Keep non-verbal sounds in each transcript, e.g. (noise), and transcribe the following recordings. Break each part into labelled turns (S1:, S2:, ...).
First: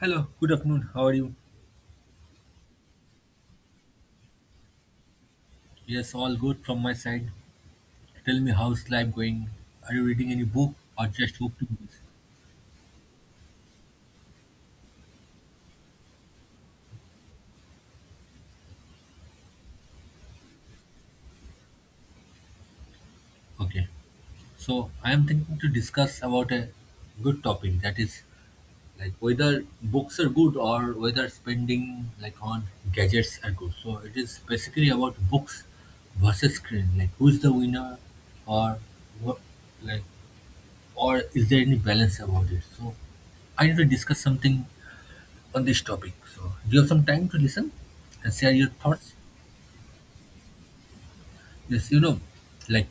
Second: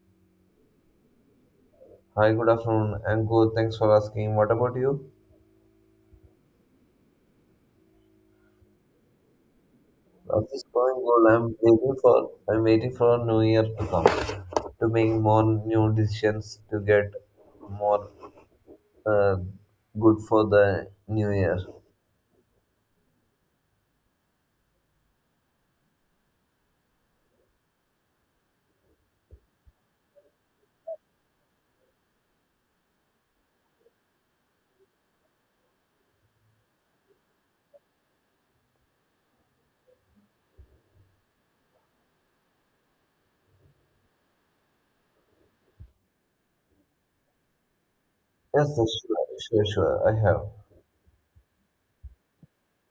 S1: Hello, good afternoon. How are you?
S2: Hi, good afternoon. I'm good. Thanks for asking. What about you?
S1: Yes, all good from my side. Tell me, how's life going? Are you reading any
S2: Life is
S1: book
S2: going
S1: or
S2: good.
S1: just
S2: I'm
S1: watching
S2: waiting
S1: movies?
S2: for I'm waiting for a new year to come to make more new decisions to get more uh, good for the new year.
S1: Okay. So I am thinking to discuss about a good topic, that is whether books are good or whether spending on gadgets are good. So it is basically about books versus screen. Who's the winner or what like or is there any balance about it? So I need to discuss something on this topic. So, do you have some time to listen and share your
S2: Yes, yes,
S1: thoughts?
S2: sure, sure, sure. I have.
S1: Yes, like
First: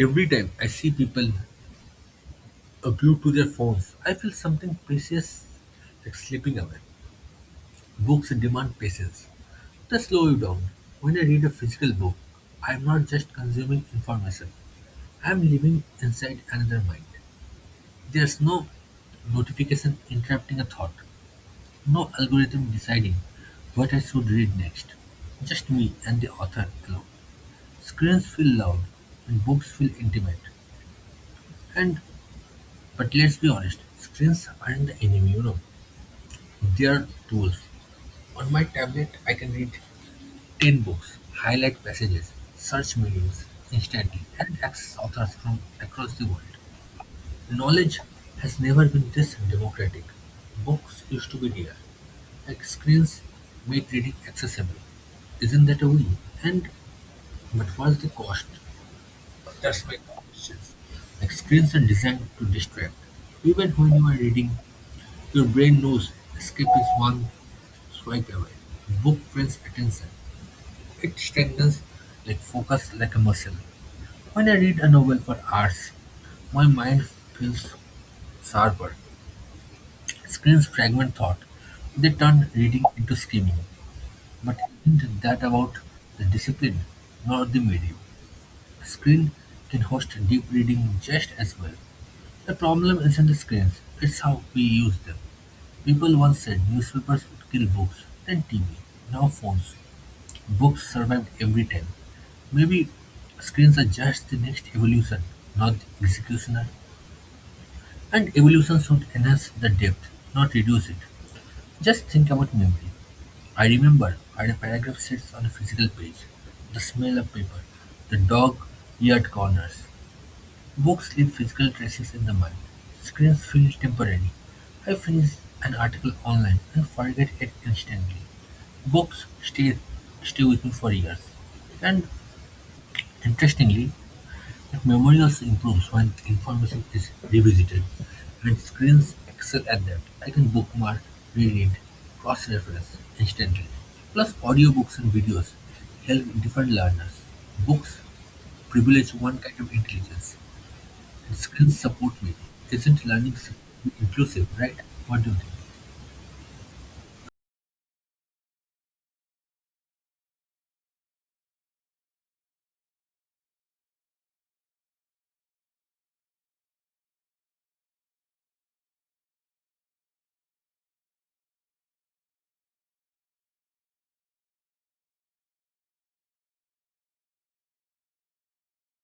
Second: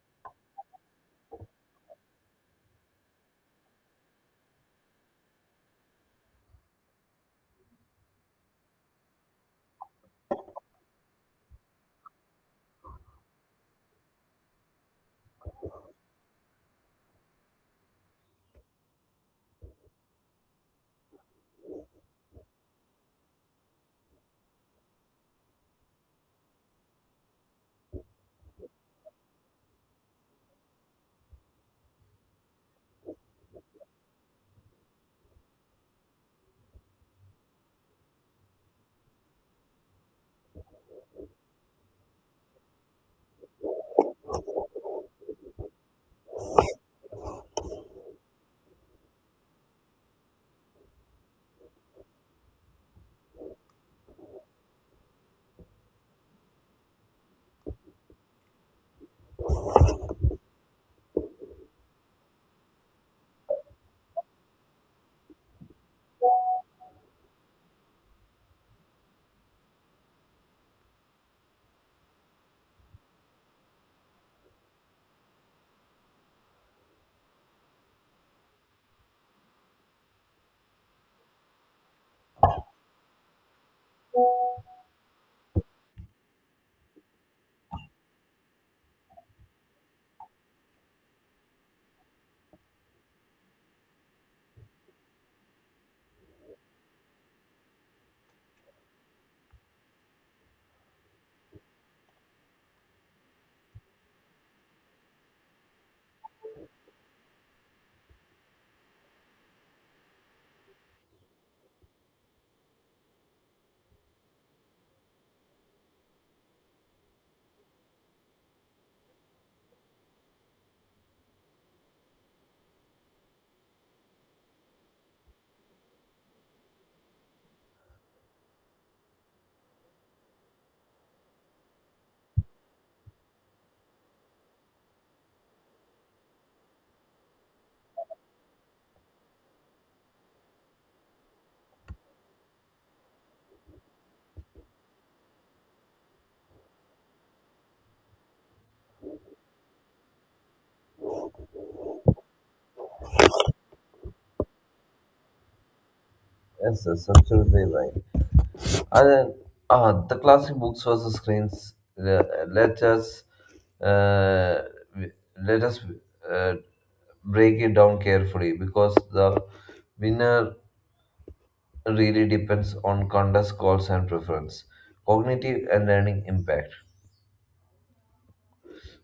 S1: every time I see people glued to their phones, I feel something precious slipping away. Books demand patience. They slow you down. When I read a physical book, I am not just consuming information, I am living inside another mind. There's no notification interrupting a thought, no algorithm deciding what I should read next. Just me and the author alone. Screens feel loud and books feel intimate. And but let's be honest, screens aren't the enemy, you know. They're tools. On my tablet I can read 10 books, highlight passages, search meanings instantly, and access authors from across the world. Knowledge has never been this democratic. Books used to be rare. Screens made reading accessible. Isn't that a win? And but what's the cost? That's my conscience. Screens are designed to distract. Even when you are reading, your brain knows escape is one swipe away. Book trains attention. It strengthens focus like a muscle. When I read a novel for hours, my mind feels sharper. Screens fragment thought. They turn reading into screaming. But isn't that about the discipline, not the medium? A screen can host deep reading just as well. The problem isn't the screens, it's how we use them. People once said newspapers would kill books, then TV, now phones. Books survived every time. Maybe screens are just the next evolution, not the executioner. And evolution should enhance the depth, not reduce it. Just think about memory. I remember how a paragraph sits on a physical page, the smell of paper, the dog eared corners. Books leave physical traces in the mind; screens feel temporary. I finish an article online and forget it instantly. Books stay with me for years. And interestingly, that memory also improves when information is revisited, and screens excel at that. I can bookmark, reread, cross reference instantly. Plus, audiobooks and videos help different learners. Books privilege one kind of intelligence, screens support me. Isn't learning supposed to be inclusive, right? What do you think?
S2: Yes, yes, absolutely right. And then, the classic books versus screens. Uh, let us uh, w- let us uh, break it down carefully because the winner really depends on context, goals, and preference. Cognitive and learning impact.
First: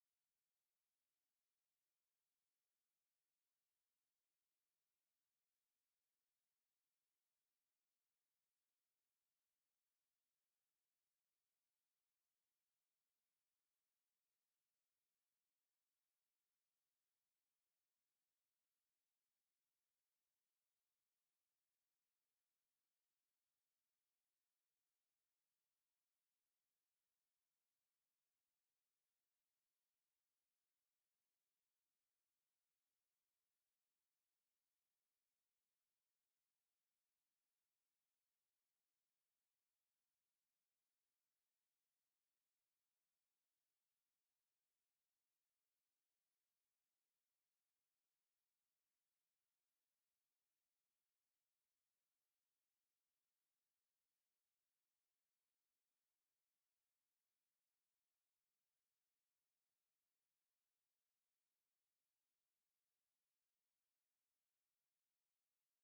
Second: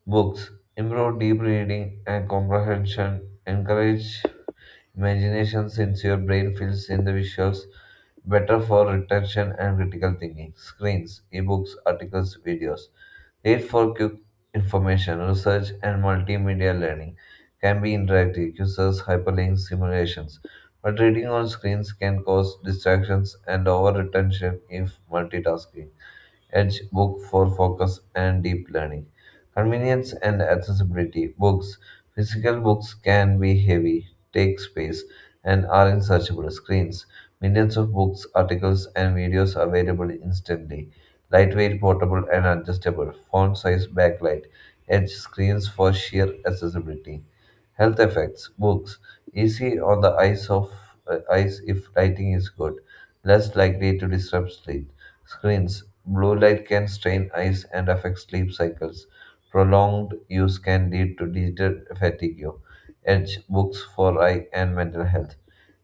S2: Books improve deep reading and comprehension, encourage imagination since your brain fills in the visuals, better for retention and critical thinking. Screens, ebooks, articles, videos. Read for quick information, research, and multimedia learning can be interactive, uses hyperlinks, simulations. But reading on screens can cause distractions and over retention if multitasking. Edge Book for focus and deep learning. Convenience and accessibility. Books. Physical books can be heavy, take space, and are in searchable screens. Millions of books, articles, and videos available instantly. Lightweight, portable, and adjustable. Font size, backlight. Edge screens for sheer accessibility. Health effects. Books. Easy on the eyes if lighting is good. Less likely to disrupt sleep. Screens. Blue light can strain eyes and affect sleep cycles. Prolonged use can lead to digital fatigue. Edge books for eye and mental health.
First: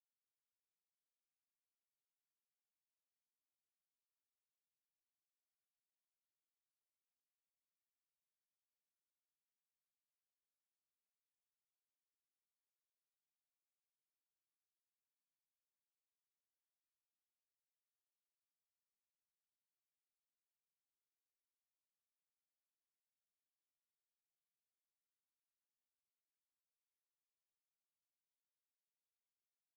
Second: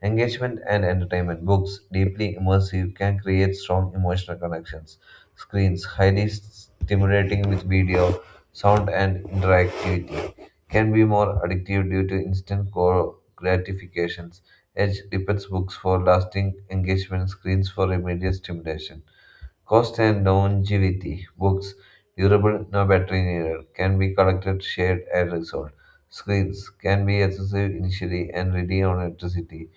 S2: Engagement and entertainment. Books, deeply immersive, can create strong emotional connections. Screens, highly stimulating with video, sound, and interactivity, can be more addictive due to instant core gratifications. Edge depends books for lasting engagement, screens for immediate stimulation. Cost and longevity. Books, durable, no battery needed, can be collected, shared, and resold. Screens can be accessible initially and ready on electricity.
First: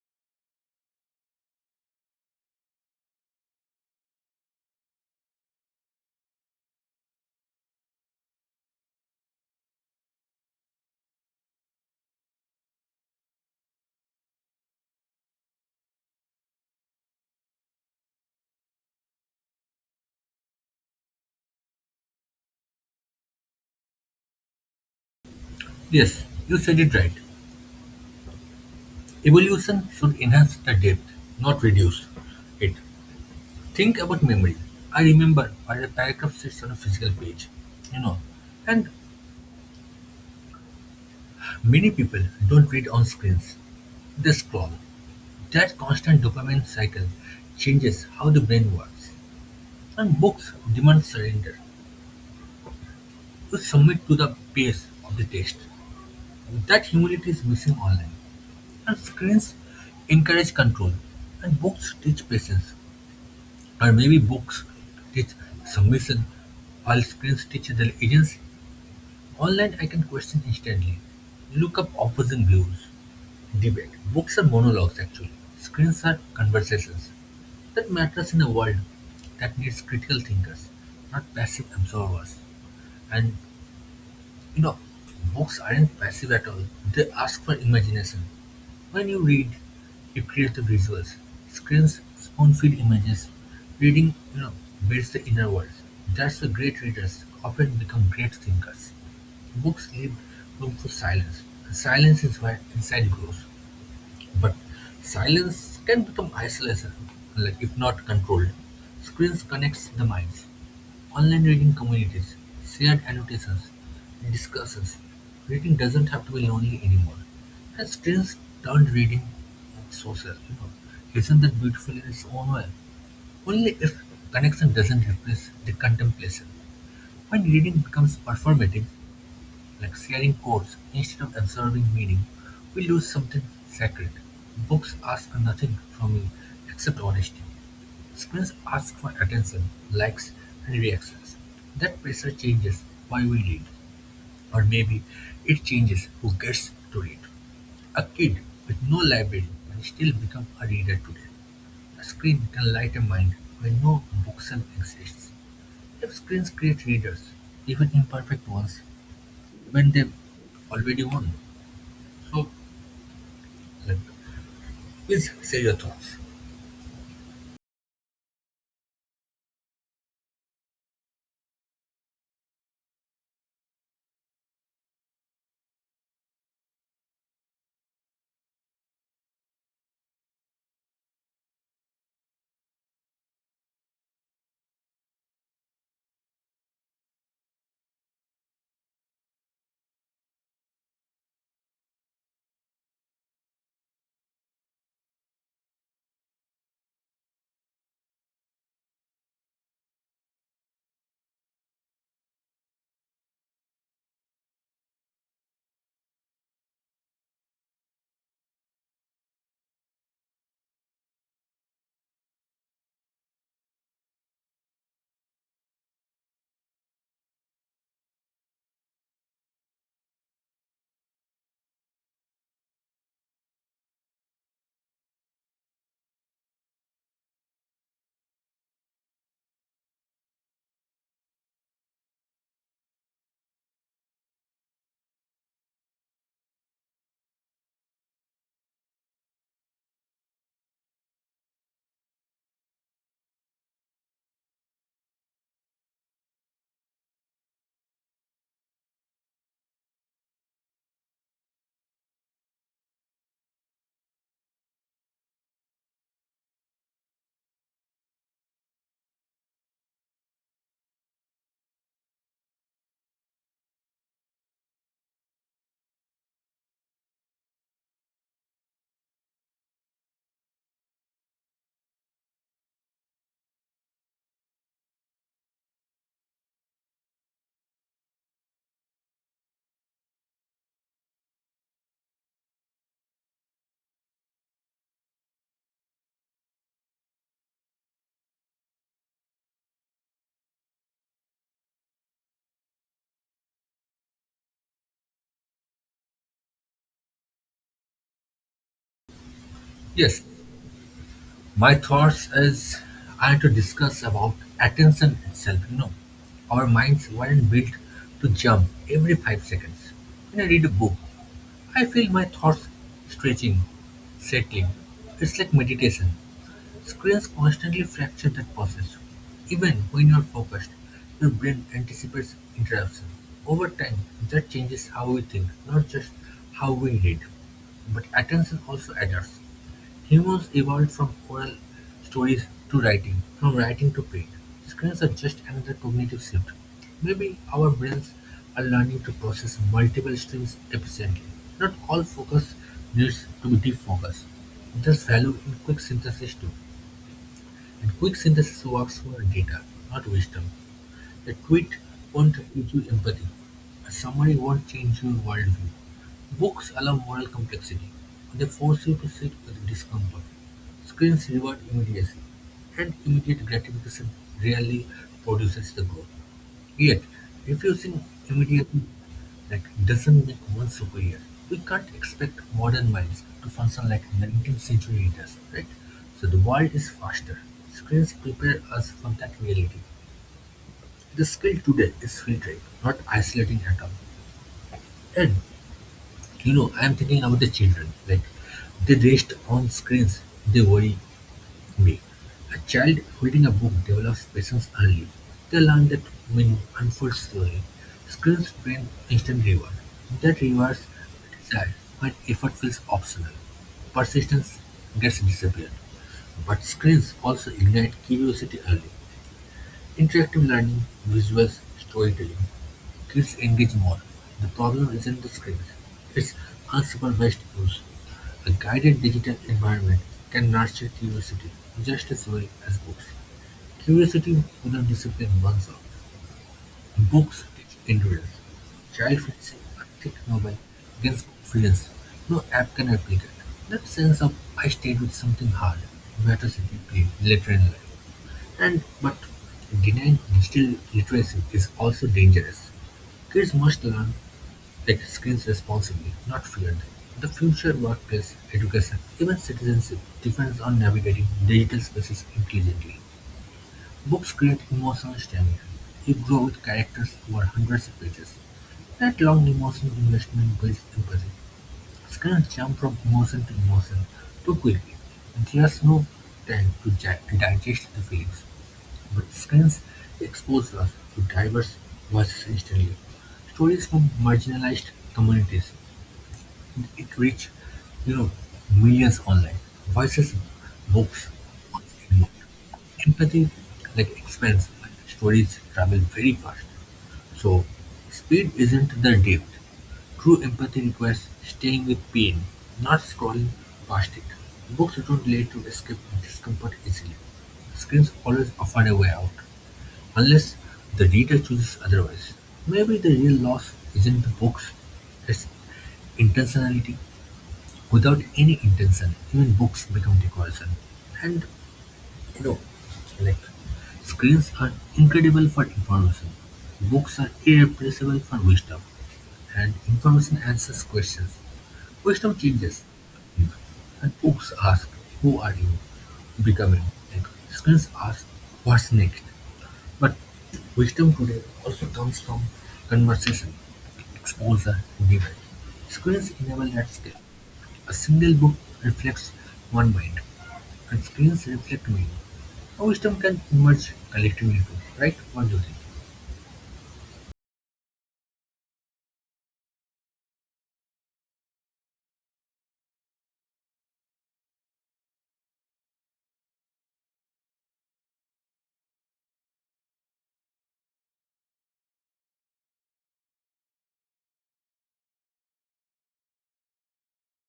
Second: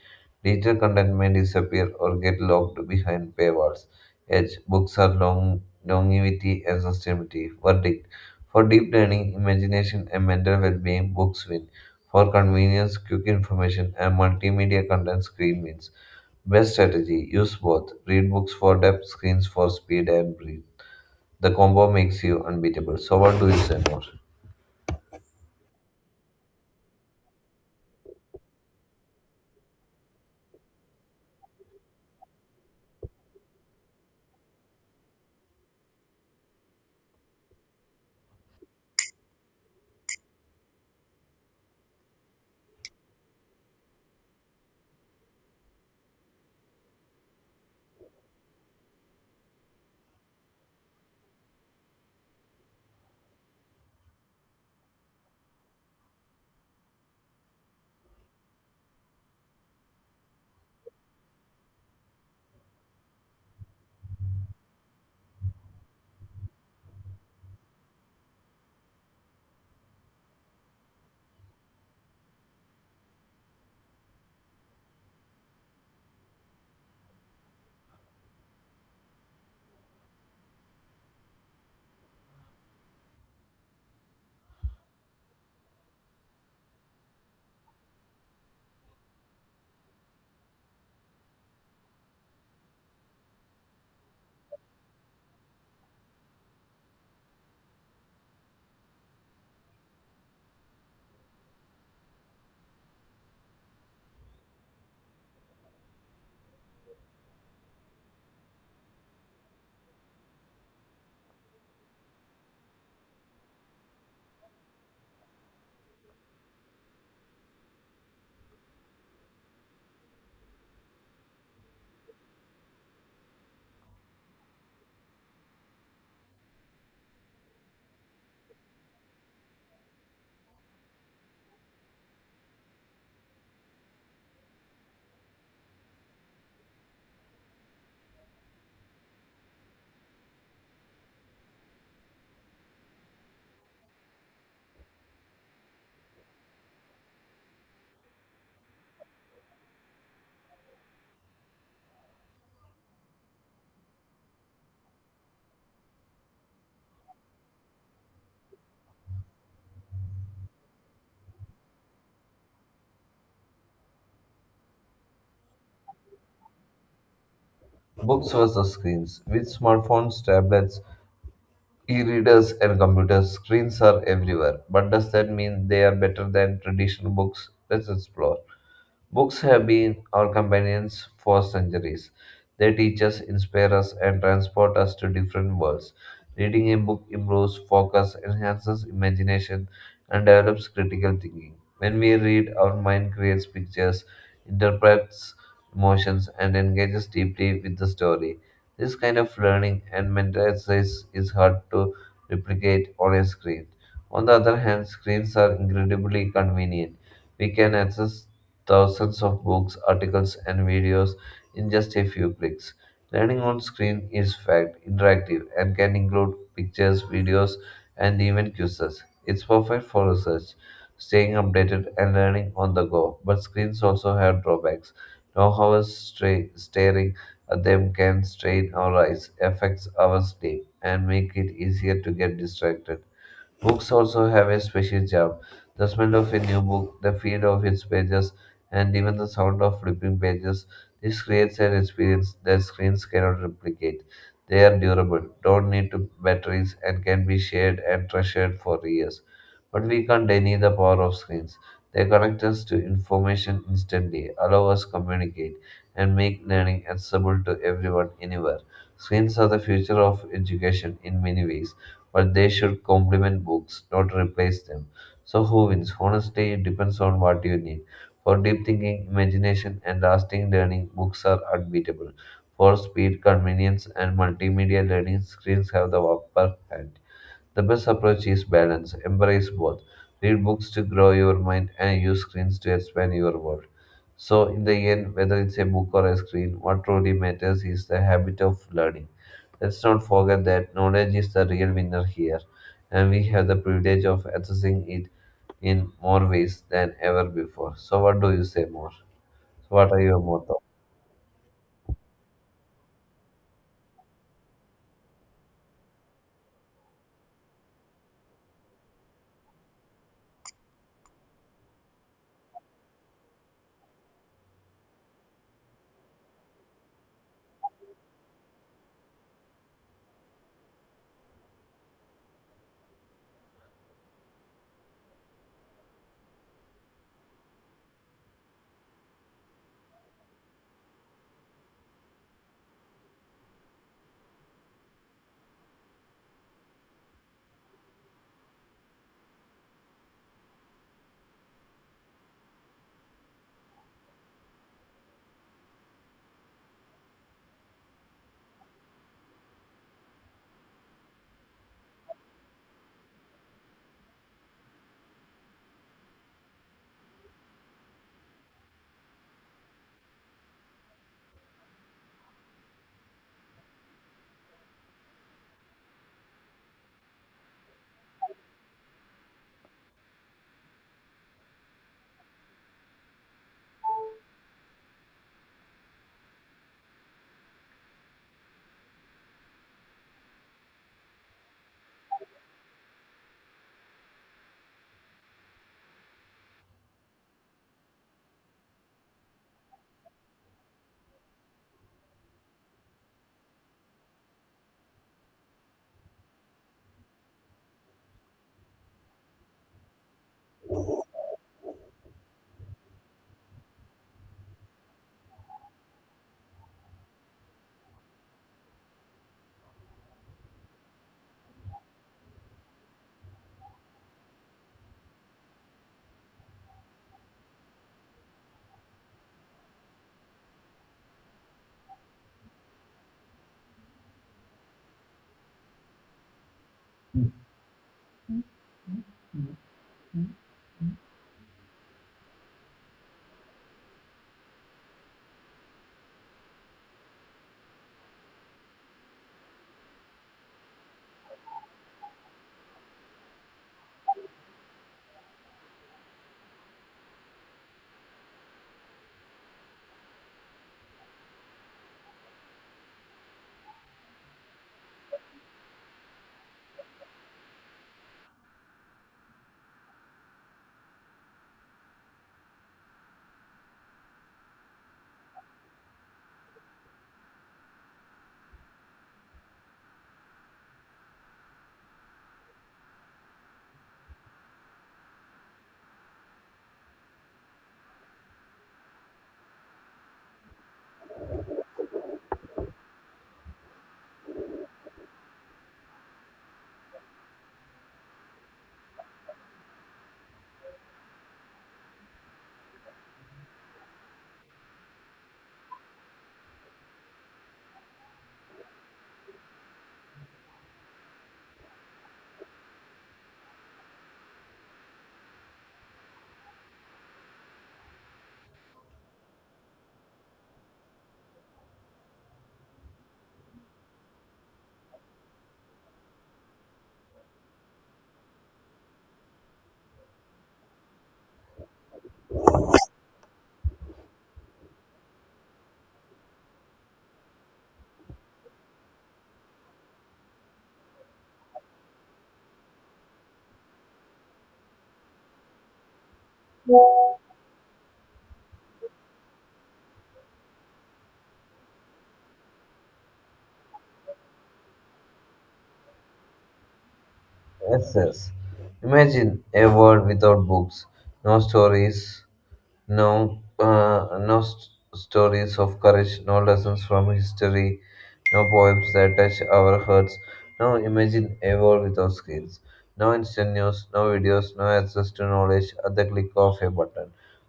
S2: Digital content may disappear or get locked behind paywalls. Edge, books are longevity and sustainability. Verdict. For deep learning, imagination, and mental well-being, books win. For convenience, quick information, and multimedia content, screen wins. Best strategy use both. Read books for depth, screens for speed and breathe. The combo makes you unbeatable. So, what do you say more?
S1: Yes, you said it right. Evolution should enhance the depth, not reduce it. Think about memory. I remember where a paragraph sits on a physical page, you know. And many people don't read on screens, they scroll. That constant dopamine cycle changes how the brain works. And books demand surrender. You submit to the pace of the text. That humility is missing online. And screens encourage control, and books teach patience. Or maybe books teach submission, while screens teach their agency. Online, I can question instantly, look up opposing views, debate. Books are monologues, actually. Screens are conversations. That matters in a world that needs critical thinkers, not passive absorbers. And you know, books aren't passive at all. They ask for imagination. When you read, you create the visuals. Screens spoon-feed images. Reading builds the inner world. That's why great readers often become great thinkers. Books leave room for silence, and silence is where insight grows. But silence can become isolation, if not controlled. Screens connects the minds. Online reading communities, shared annotations, discussions. Reading doesn't have to be lonely anymore. And screens turned reading social. Isn't that beautiful in its own way? Only if connection doesn't replace the contemplation. When reading becomes performative, sharing codes instead of absorbing meaning, we lose something sacred. Books ask nothing from me except honesty. Screens ask for attention, likes, and reactions. That pressure changes why we read, or maybe it changes who gets to read. A kid with no library can still become a reader today. A screen can light a mind when no bookshelf exists. If screens create readers, even imperfect ones, when they already won. So, like, please share your thoughts.
S2: Books versus screens. With smartphones, tablets, e readers, and computers, screens are everywhere. But does that mean they are better than traditional books? Let's explore. Books have been our companions for centuries. They teach us, inspire us, and transport us to different worlds. Reading a book improves focus, enhances imagination, and develops critical thinking. When we read, our mind creates pictures, interprets emotions, and engages deeply with the story. This kind of learning and mental exercise is hard to replicate on a screen. On the other hand, screens are incredibly convenient we can access thousands of books, articles, and videos in just a few clicks. Learning on screen is fact interactive and can include pictures, videos, and even quizzes. It's perfect for research, staying updated, and learning on the go. But screens also have drawbacks. Long hours staring at them can strain our eyes, affects our sleep, and make it easier to get distracted. Books also have a special charm. The smell of a new book, the feel of its pages, and even the sound of flipping pages. This creates an experience that screens cannot replicate. They are durable, don't need to batteries, and can be shared and treasured for years. But we can't deny the power of screens. They connect us to information instantly, allow us communicate, and make learning accessible to everyone anywhere. Screens are the future of education in many ways but they should complement books, not replace them. So, who wins? Honestly, it depends on what you need. For deep thinking, imagination, and lasting learning, books are unbeatable. For speed, convenience, and multimedia learning, screens have the upper hand. The best approach is balance. Embrace both. Read books to grow your mind and use screens to expand your world. So, in the end, whether it's a book or a screen, what truly matters is the habit of learning. Let's not forget that knowledge is the real winner here, and we have the privilege of accessing it in more ways than ever before. So, what do you say more? So, what are your
S1: Yes,
S2: motto?
S1: my thoughts is I had to discuss about attention itself. You know, our minds weren't built to jump every 5 seconds. When I read a book, I feel my thoughts stretching, settling. It's like meditation. Screens constantly fracture that process. Even when you are focused, your brain anticipates interruption. Over time, that changes how we think, not just how we read. But attention also adapts. Humans evolved from oral stories to writing, from writing to print. Screens are just another cognitive shift. Maybe our brains are learning to process multiple streams efficiently. Not all focus needs to be deep focus. There's value in quick synthesis too, and quick synthesis works for data, not wisdom. A tweet won't teach you empathy. A summary won't change your worldview. Books allow moral complexity. They force you to sit with discomfort. Screens reward immediacy, and immediate gratification rarely produces the growth. Yet, refusing immediately doesn't make one superior. We can't expect modern minds to function like 19th century leaders, right? So the world is faster. Screens prepare us for that reality. The skill today is filtering, not isolating atom. And I'm thinking about the children. They rest on screens, they worry me. A child reading a book develops patience early. They learn that meaning unfolds slowly. Screens bring instant reward. That rewards desire when effort feels optional. Persistence gets disappeared. But screens also ignite curiosity early. Interactive learning, visuals, storytelling. Kids engage more. The problem isn't the script, it's unsupervised use. A guided digital environment can nurture curiosity just as well as books. Curiosity without discipline burns out. Books teach endurance. Child fixing a thick novel gains confidence. No app can replicate. That sense of I stayed with something hard matters if you later in life. And but denying digital literacy is also dangerous. Kids must learn tech skills responsibly, not fear them. The future workplace, education, even citizenship depends on navigating digital spaces intelligently. Books create emotional stamina. You grow with characters over hundreds of pages. That long emotional investment builds empathy. Screens jump from emotion to emotion too quickly. There's no time to digest the feelings. But France exposed us to diverse voices instantly, stories from marginalized communities, it reached, you know, millions online. Voices, books, and empathy expands, but stories travel very fast. So speed isn't the depth. True empathy requires staying with pain, not scrolling past it. Books don't let you escape discomfort easily. Screens always offer a way out. Unless the reader chooses otherwise, maybe the real loss isn't the books, it's intentionality. Without any intention, even books become decoration. And you know, like screens are incredible for information, books are irreplaceable for wisdom, and information answers questions. Wisdom changes, you know, and books ask, "Who are you becoming?" Screens ask, "What's next?" But wisdom today also comes from conversation, exposure, debate. Screens enable that skill. A single book reflects one mind, and screens reflect meaning. A wisdom can emerge collectively too, right? What do you think?
S2: Yes, yes. Imagine a world without books, no No, uh, no s- stories of courage, no lessons from history, no poems that touch our hearts, no imagine a world without screens, no instant news, no videos, no access to knowledge at the click of a button.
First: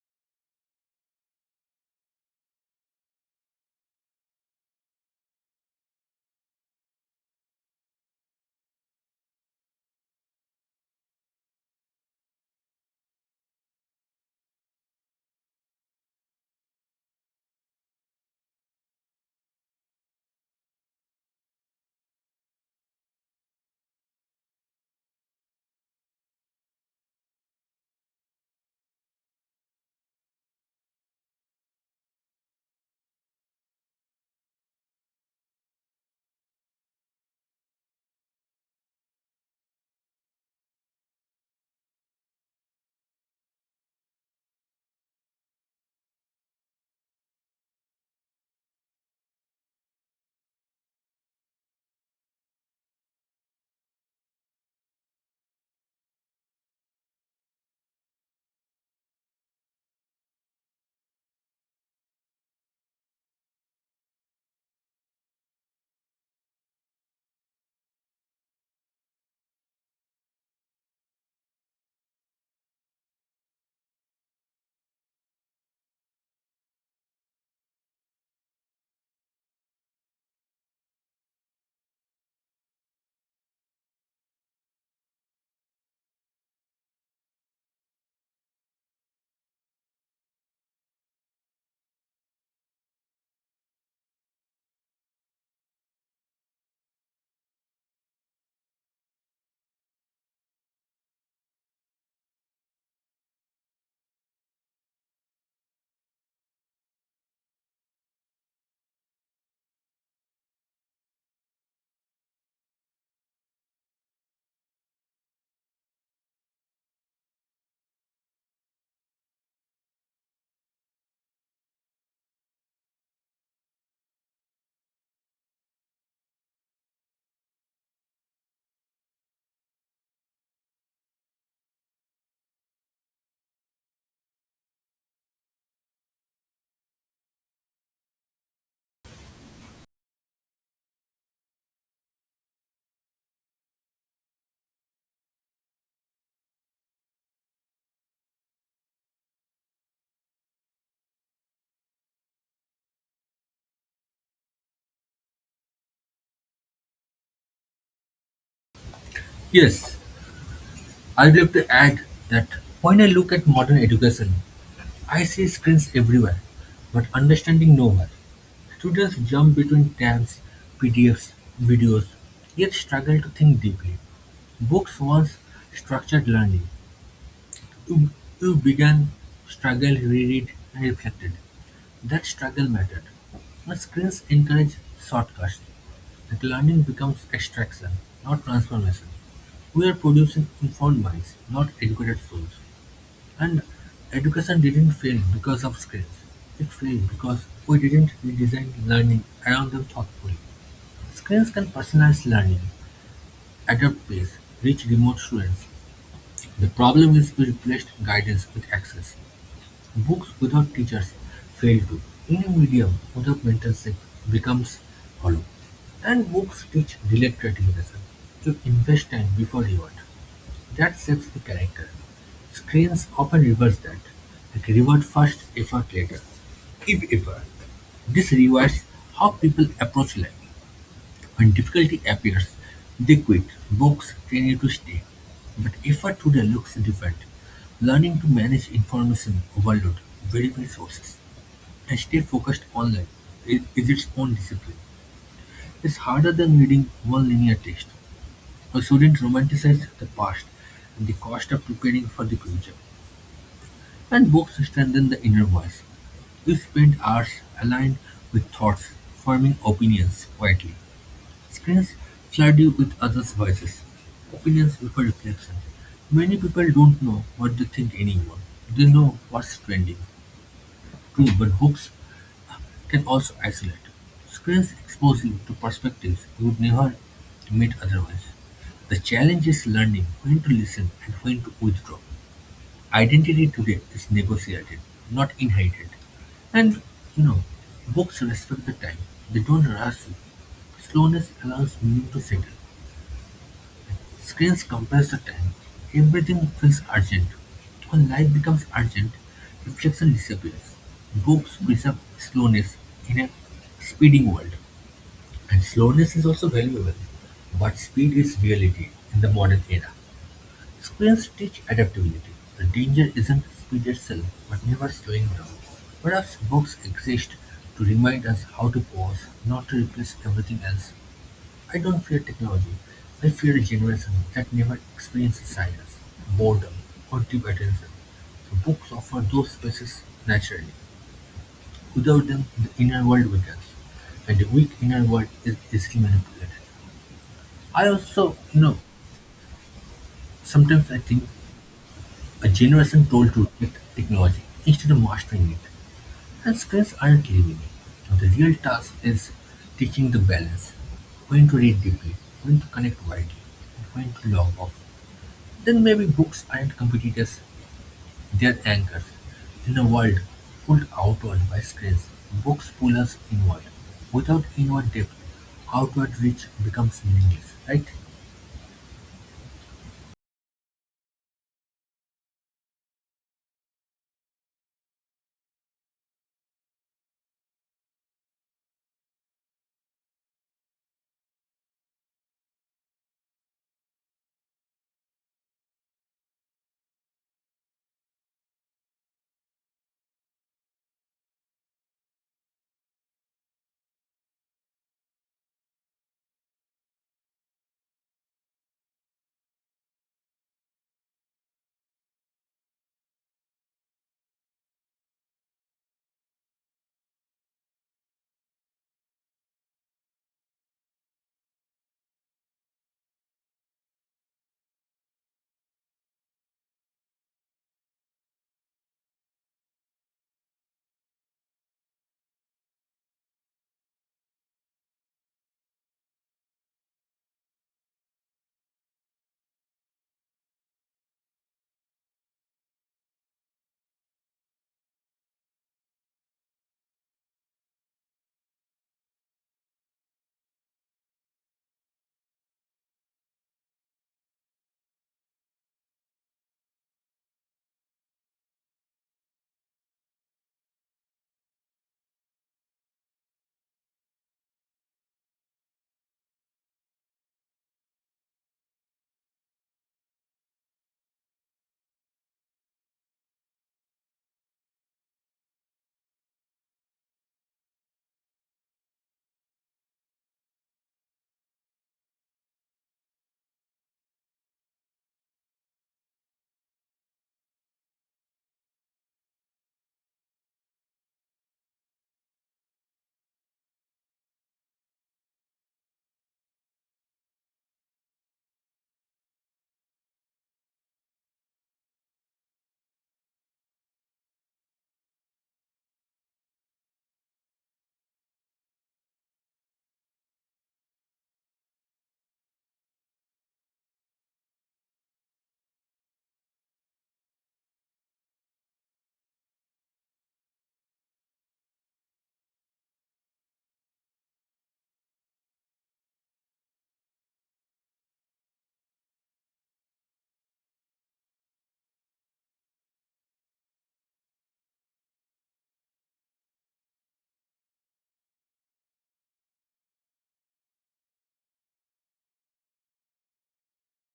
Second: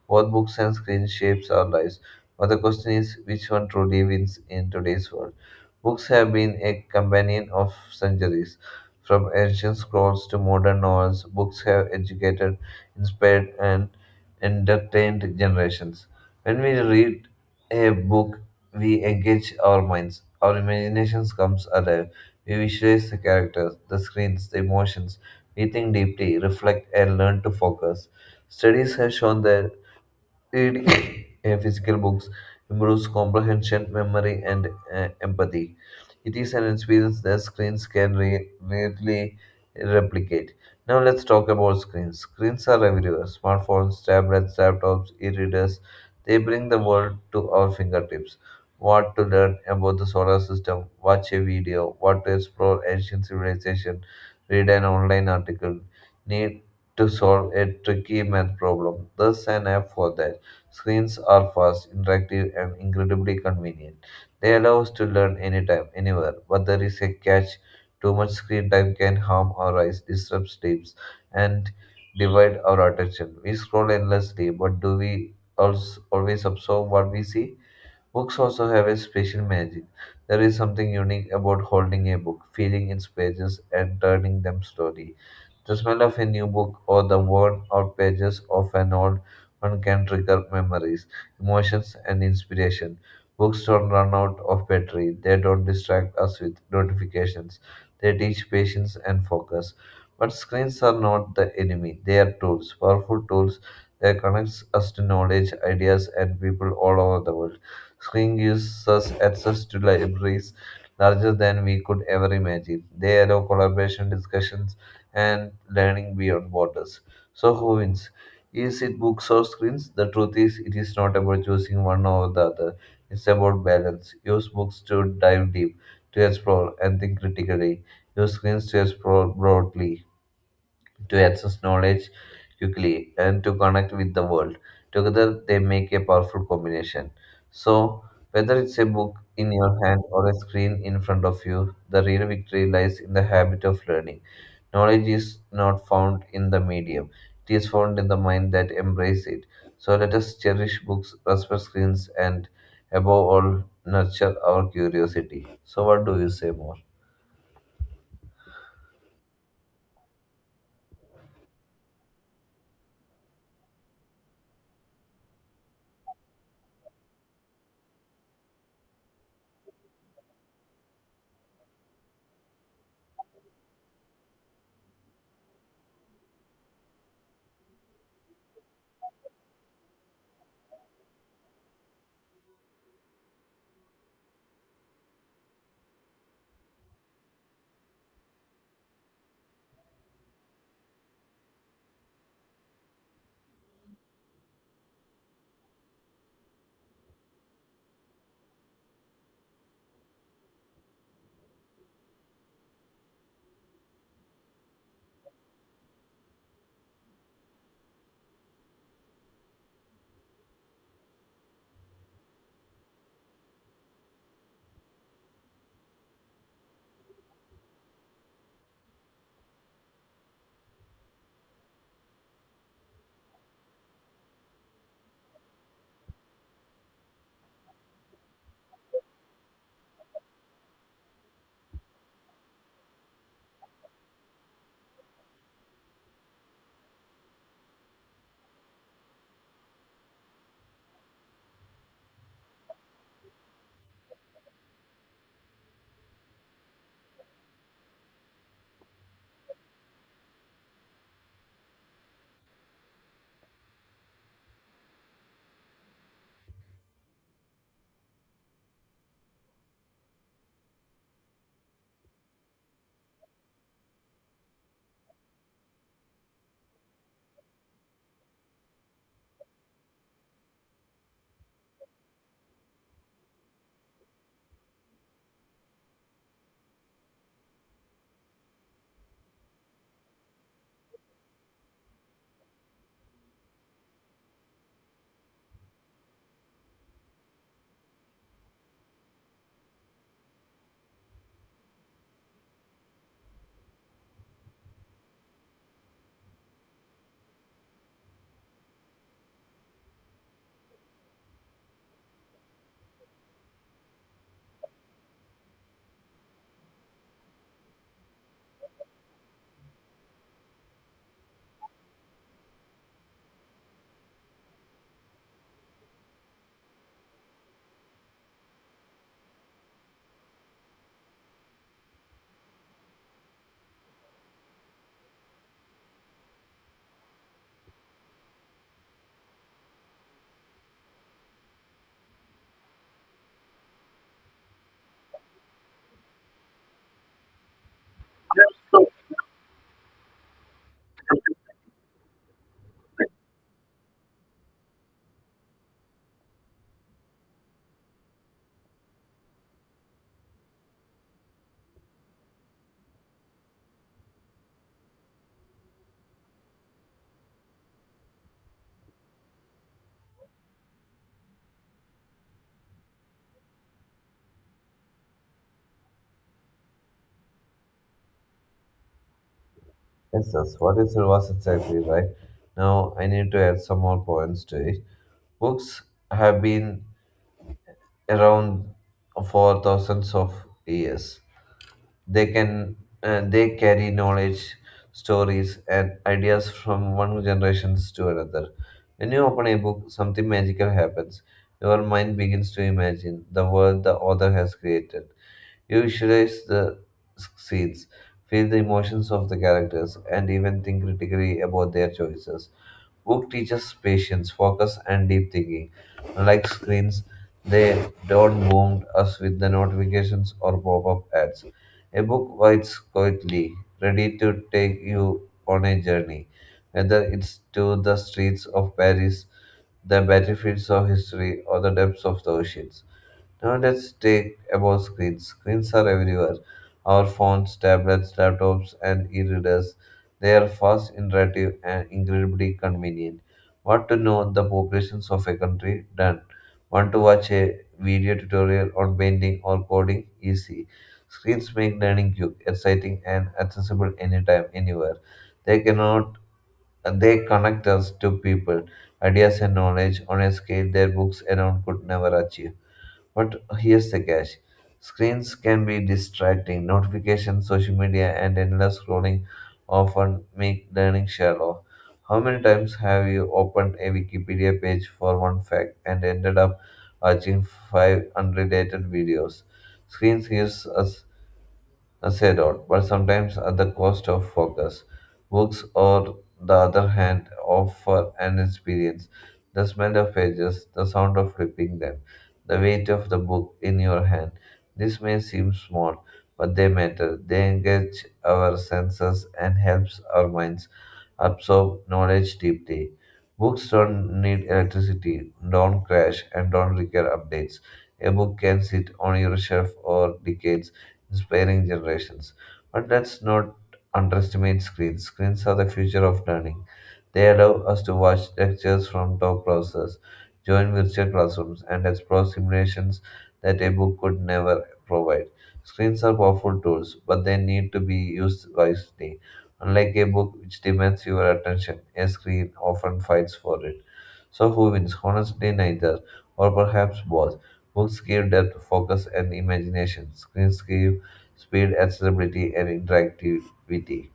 S2: Both books and screen shapes our lives, but the question is which one truly wins in today's world? Books have been a companion of centuries. From ancient scrolls to modern novels, books have educated inspired and entertained generations. When we read a book, we engage our minds. Our imaginations comes alive. We visualize the characters, the screens, the emotions. We think deeply, reflect, and learn to focus. Studies have shown that Reading (coughs) physical books improves comprehension, memory, and empathy. It is an experience that screens can rarely replicate. Now let's talk about screens. Screens are everywhere: smartphones, tablets, laptops, e-readers. They bring the world to our fingertips. What to learn about the solar system? Watch a video. What to explore ancient civilization? Read an online article. Need to solve a tricky math problem. There's an app for that. Screens are fast, interactive, and incredibly convenient. They allow us to learn anytime, anywhere, but there is a catch. Too much screen time can harm our eyes, disrupt sleeps, and divide our attention. We scroll endlessly, but do we also always absorb what we see? Books also have a special magic. There is something unique about holding a book, feeling its pages, and turning them slowly. The smell of a new book or the worn out pages of an old one can trigger memories, emotions, and inspiration. Books don't run out of battery, they don't distract us with notifications, they teach patience and focus. But screens are not the enemy, they are tools, powerful tools that connects us to knowledge, ideas, and people all over the world. Screen gives us access to libraries larger than we could ever imagine. They allow collaboration, discussions, and learning beyond borders. So, who wins? Is it books or screens? The truth is, it is not about choosing one over the other. It's about balance. Use books to dive deep, to explore, and think critically. Use screens to explore broadly to access knowledge quickly and to connect with the world. Together, they make a powerful combination. So, whether it's a book in your hand or a screen in front of you, the real victory lies in the habit of learning. Knowledge is not found in the medium, it is found in the mind that embraces it. So, let us cherish books, respect screens, and above all, nurture our curiosity. So, what do you say more?
S1: Yes, I'd like to add that when I look at modern education, I see screens everywhere, but understanding nowhere. Students jump between tabs, PDFs, videos, yet struggle to think deeply. Books once structured learning. You, you began, struggled, reread, and reflected. That struggle mattered. Now screens encourage shortcuts. That learning becomes extraction, not transformation. We are producing informed minds, not educated souls. And education didn't fail because of screens. It failed because we didn't redesign learning around them thoughtfully. Screens can personalize learning, adapt pace, reach remote students. The problem is we replaced guidance with access. Books without teachers fail to. Any medium without mentorship becomes hollow. And books teach delayed gratification. You invest time before reward. That shapes the character. Screens often reverse that. Like reward first, effort later. If ever. This rewires how people approach life. When difficulty appears, they quit; books train you to stay. But effort today looks different. Learning to manage information overload, verify sources, and stay focused online is its own discipline. It's harder than reading one linear text. We shouldn't romanticize the past and the cost of preparing for the future. And books strengthen the inner voice. We spend hours aligned with thoughts, forming opinions quietly. Screens flood you with others' voices, opinions before reflection. Many people don't know what they think anymore. They know what's trending. True, but hooks can also isolate. Screens expose you to perspectives you would never meet otherwise. The challenge is learning when to listen and when to withdraw. Identity today is negotiated, not inherited. And you know, books respect the time. They don't rush you. Slowness allows meaning to settle. Screens compress the time; everything feels urgent. When life becomes urgent, reflection disappears. Books preserve slowness in a speeding world. And slowness is also valuable, but speed is reality in the modern era. Screens teach adaptability. The danger isn't speed itself, but never slowing down. Perhaps books exist to remind us how to pause, not to replace everything else. I don't fear technology, I fear a generation that never experiences silence, boredom, or deep attention. The books offer those spaces naturally. Without them, the inner world weakens, and the weak inner world is easily manipulated. I also, sometimes I think a generation told to reject technology instead of mastering it, and screens aren't leaving it. Now, the real task is teaching the balance, when to read deeply, when to connect widely, and when to log off. Then maybe books aren't competitors, they're anchors. In a world pulled outward by screens, books pull us inward. Without inward depth, outward reach becomes meaningless, right?
S2: Yes, that's what is was exactly right. Now I need to add some more points to it. Books have been around for thousands of years. They can they carry knowledge, stories, and ideas from one generation to another. When you open a book, something magical happens. Your mind begins to imagine the world the author has created. You visualize the scenes, feel the emotions of the characters, and even think critically about their choices. Book teaches patience, focus, and deep thinking. Unlike screens, they don't wound us with the notifications or pop-up ads. A book waits quietly, ready to take you on a journey, whether it's to the streets of Paris, the battlefields of history, or the depths of the oceans. Now let's take about screens. Screens are everywhere. Our phones, tablets, laptops, and e-readers. They are fast, interactive, and incredibly convenient. Want to know the populations of a country? Done. Want to watch a video tutorial on painting or coding? Easy. Screens make learning quick, exciting, and accessible anytime, anywhere. They cannot they connect us to people, ideas, and knowledge on a scale their books alone could never achieve. But here's the catch screens can be distracting. Notifications, social media, and endless scrolling often make learning shallow. How many times have you opened a Wikipedia page for one fact and ended up watching five unrelated videos? Screens gives us as a role, but sometimes at the cost of focus. Books, on the other hand, offer an experience. The smell of pages, the sound of flipping them, the weight of the book in your hand. This may seem small, but they matter. They engage our senses and helps our minds absorb knowledge deeply. Books don't need electricity, don't crash, and don't require updates. A book can sit on your shelf for decades inspiring generations. But let's not underestimate screens. Screens are the future of learning. They allow us to watch lectures from top browsers, join virtual classrooms, and explore simulations that a book could never provide. Screens are powerful tools, but they need to be used wisely. Unlike a book which demands your attention, a screen often fights for it. So, who wins? Honestly, neither, or perhaps both. Books give depth, focus, and imagination. Screens give speed, accessibility, and interactivity.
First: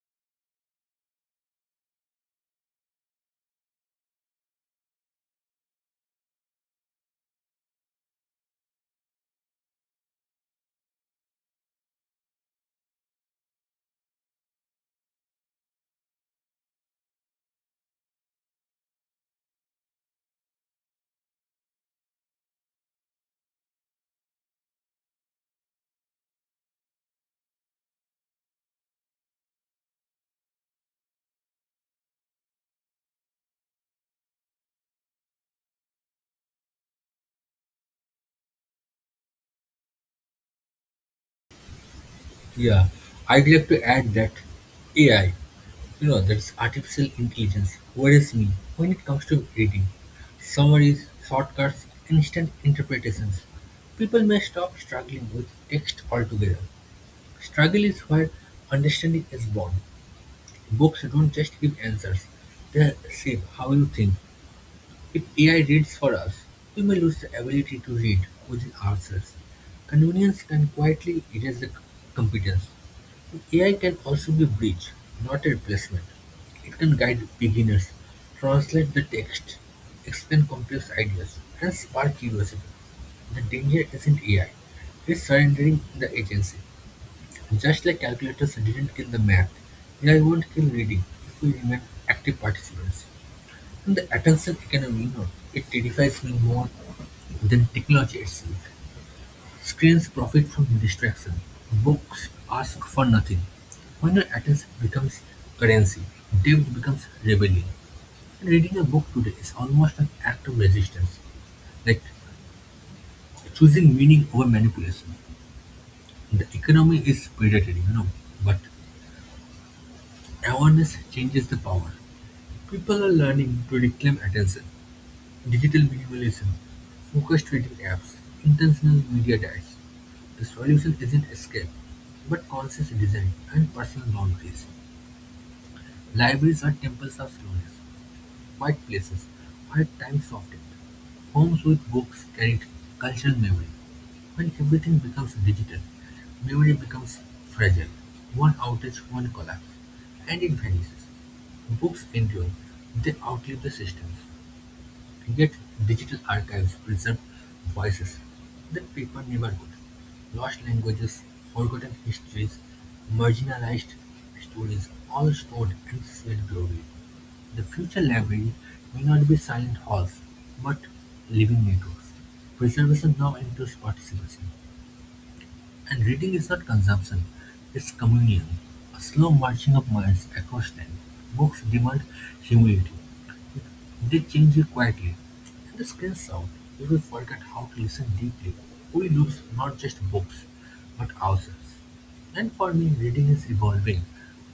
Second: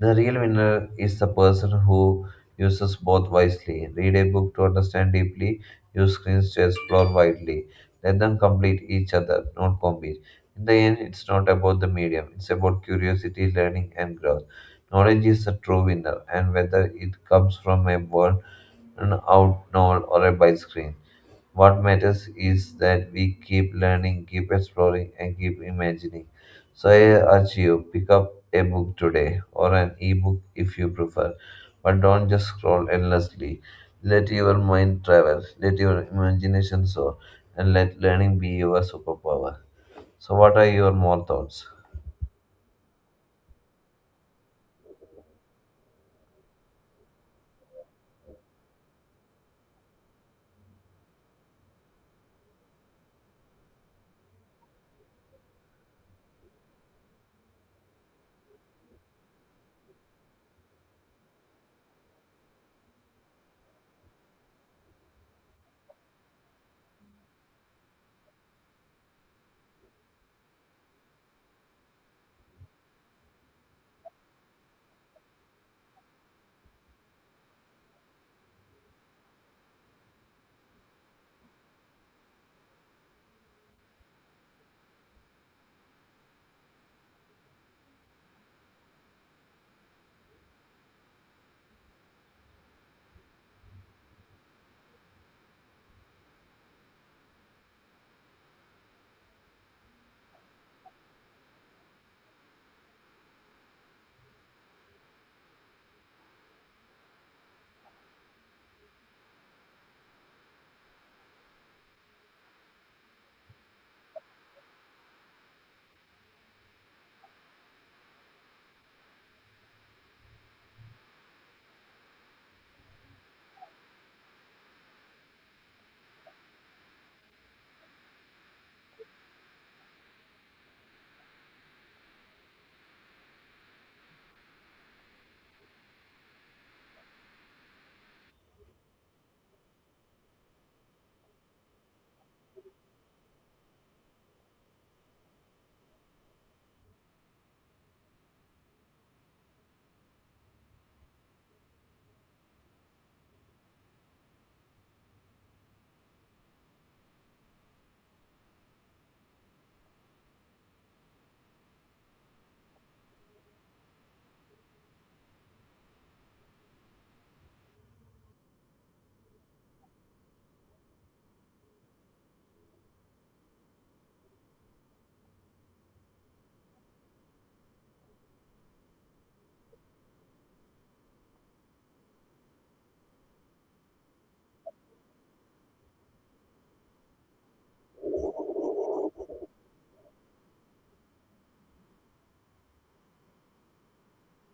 S2: The real winner is the person who uses both wisely. Read a book to understand deeply, use screens to explore widely. Let them complete each other, not compete. In the end, it's not about the medium, it's about curiosity, learning, and growth. Knowledge is the true winner, and whether it comes from a world an out novel or a by screen. What matters is that we keep learning, keep exploring, and keep imagining. So I urge you, pick up a book today or an e-book if you prefer, but don't just scroll endlessly. Let your mind travel, let your imagination soar, and let learning be your superpower. So, what are your more thoughts?
S1: Yeah, I'd like to add that AI, that's artificial intelligence, worries me when it comes to reading. Summaries, shortcuts, instant interpretations. People may stop struggling with text altogether. Struggle is where understanding is born. Books don't just give answers, they shape how you think. If AI reads for us, we may lose the ability to read within ourselves. Convenience can quietly erase the competence. AI can also be a bridge, not a replacement. It can guide beginners, translate the text, explain complex ideas, and spark curiosity. The danger isn't AI, it's surrendering the agency. Just like calculators didn't kill the math, AI won't kill reading if we remain active participants. And the attention economy, it terrifies me more than technology itself. Screens profit from distraction. Books ask for nothing. When your attention becomes currency, depth becomes rebellion. And reading a book today is almost an act of resistance, like choosing meaning over manipulation. The economy is predatory, but awareness changes the power. People are learning to reclaim attention, digital minimalism, focused reading apps, intentional media diets. The solution isn't escape, but conscious design and personal boundaries. Libraries are temples of slowness, quiet places where time softened. Homes with books carried cultural memory. When everything becomes digital, memory becomes fragile. One outage, one collapse, and it vanishes. Books endure, they outlive the systems. Yet digital archives preserve voices that paper never could, lost languages, forgotten histories, marginalized stories, all stored and shared globally. The future library may not be silent halls, but living networks. Preservation now includes participation. And reading is not consumption, it's communion, a slow marching of minds across time. Books demand humility, they change you quietly. In this strange sound, we forget how to listen deeply. We lose not just books, but ourselves. And for me, reading is evolving,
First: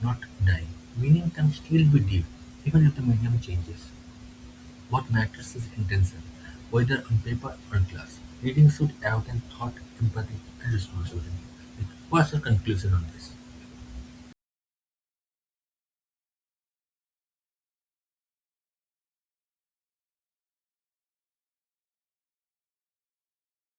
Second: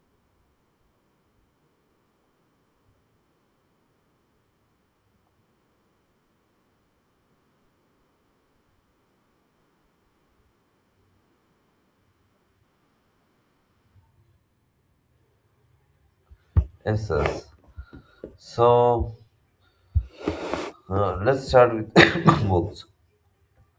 S1: not dying. Meaning can still be deep, even if the medium changes. What matters is intention, whether on paper or in class. Reading should awaken thought, empathy, and responsibility. What's your conclusion on this?
S2: Yes, yes. So let's start with (coughs) books.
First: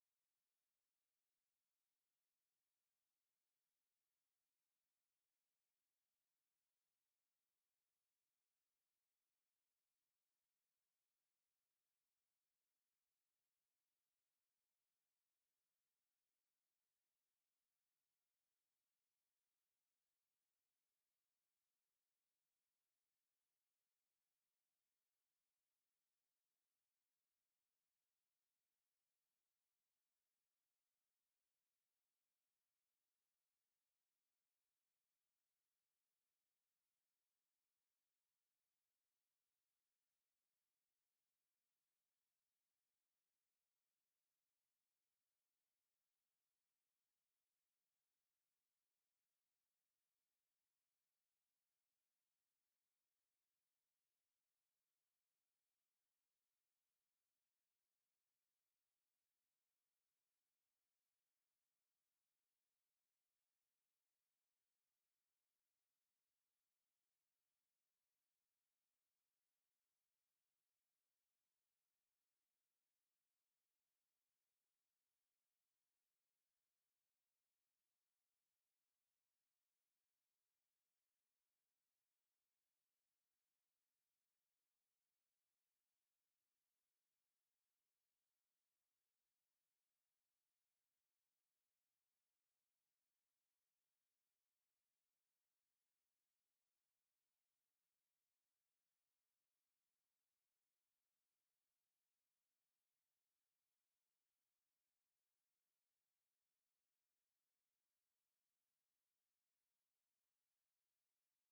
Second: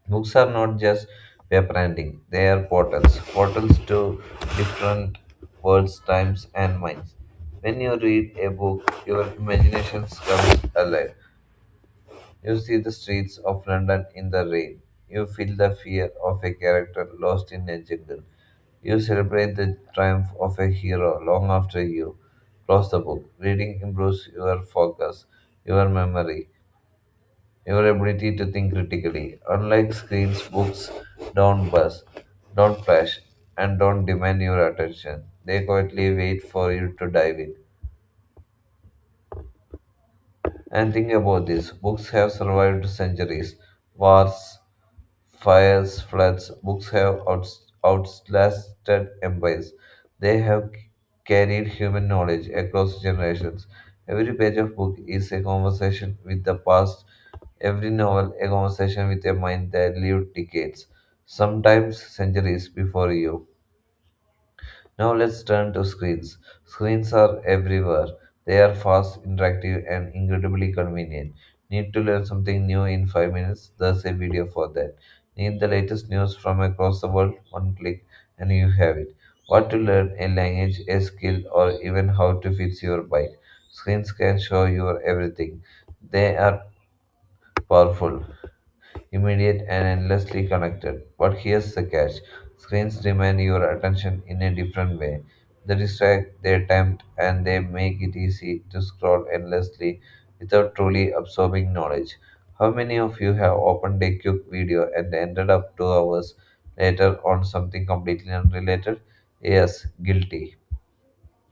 S2: Books are not just web branding, they are portals, portals to different worlds, times, and minds. When you read a book, your imagination comes alive. You see the streets of London in the rain. You feel the fear of a character lost in a jungle. You celebrate the triumph of a hero long after you close the book. Reading improves your focus, your memory, your ability to think critically. Unlike screens, books don't buzz, don't flash, and don't demand your attention. They quietly wait for you to dive in. And think about this books have survived centuries, wars, fires, floods, books have outlasted empires. They have carried human knowledge across generations. Every page of book is a conversation with the past, every novel a conversation with a mind that lived decades, sometimes centuries before you. Now let's turn to screens. Screens are everywhere. They are fast, interactive, and incredibly convenient. Need to learn something new in 5 minutes? There's a video for that. Need the latest news from across the world? One click and you have it. What to learn, a language, a skill, or even how to fix your bike. Screens can show you everything. They are powerful, immediate, and endlessly connected. But here's the catch screens demand your attention in a different way. They distract, they tempt, and they make it easy to scroll endlessly without truly absorbing knowledge. How many of you have opened a quick video and ended up 2 hours later on something completely unrelated? Yes, guilty.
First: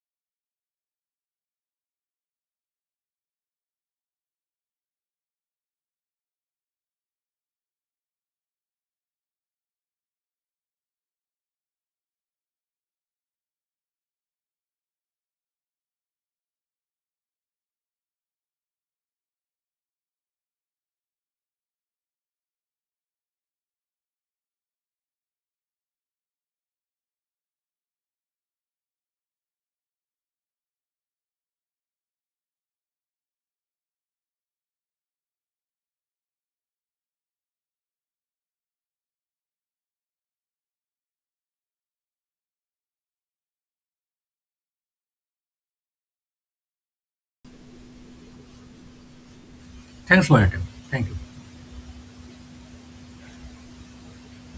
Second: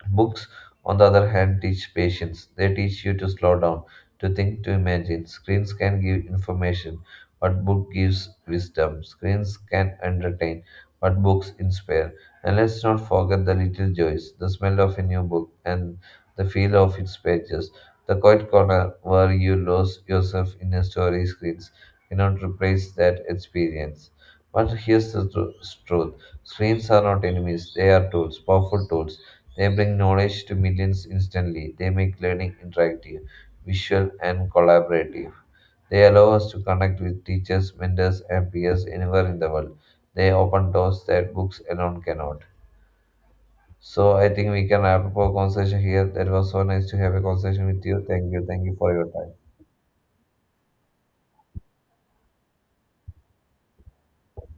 S2: Books, on the other hand, teach patience. They teach you to slow down, to think, to imagine. Screens can give information, but book gives wisdom. Screens can entertain, but books inspire. And let's not forget the little joys, the smell of a new book, and the feel of its pages. The quiet corner where you lose yourself in a story screens cannot replace that experience. But here's the truth. Screens are not enemies, they are tools, powerful tools they bring knowledge to millions instantly. They make learning interactive, visual, and collaborative. They allow us to connect with teachers, mentors, and peers anywhere in the world. They open doors that books alone cannot. So I think we can wrap up our conversation here. That was so nice to have a conversation with you. Thank you. Thank you for your time.
S1: Thanks for your time. Thank you.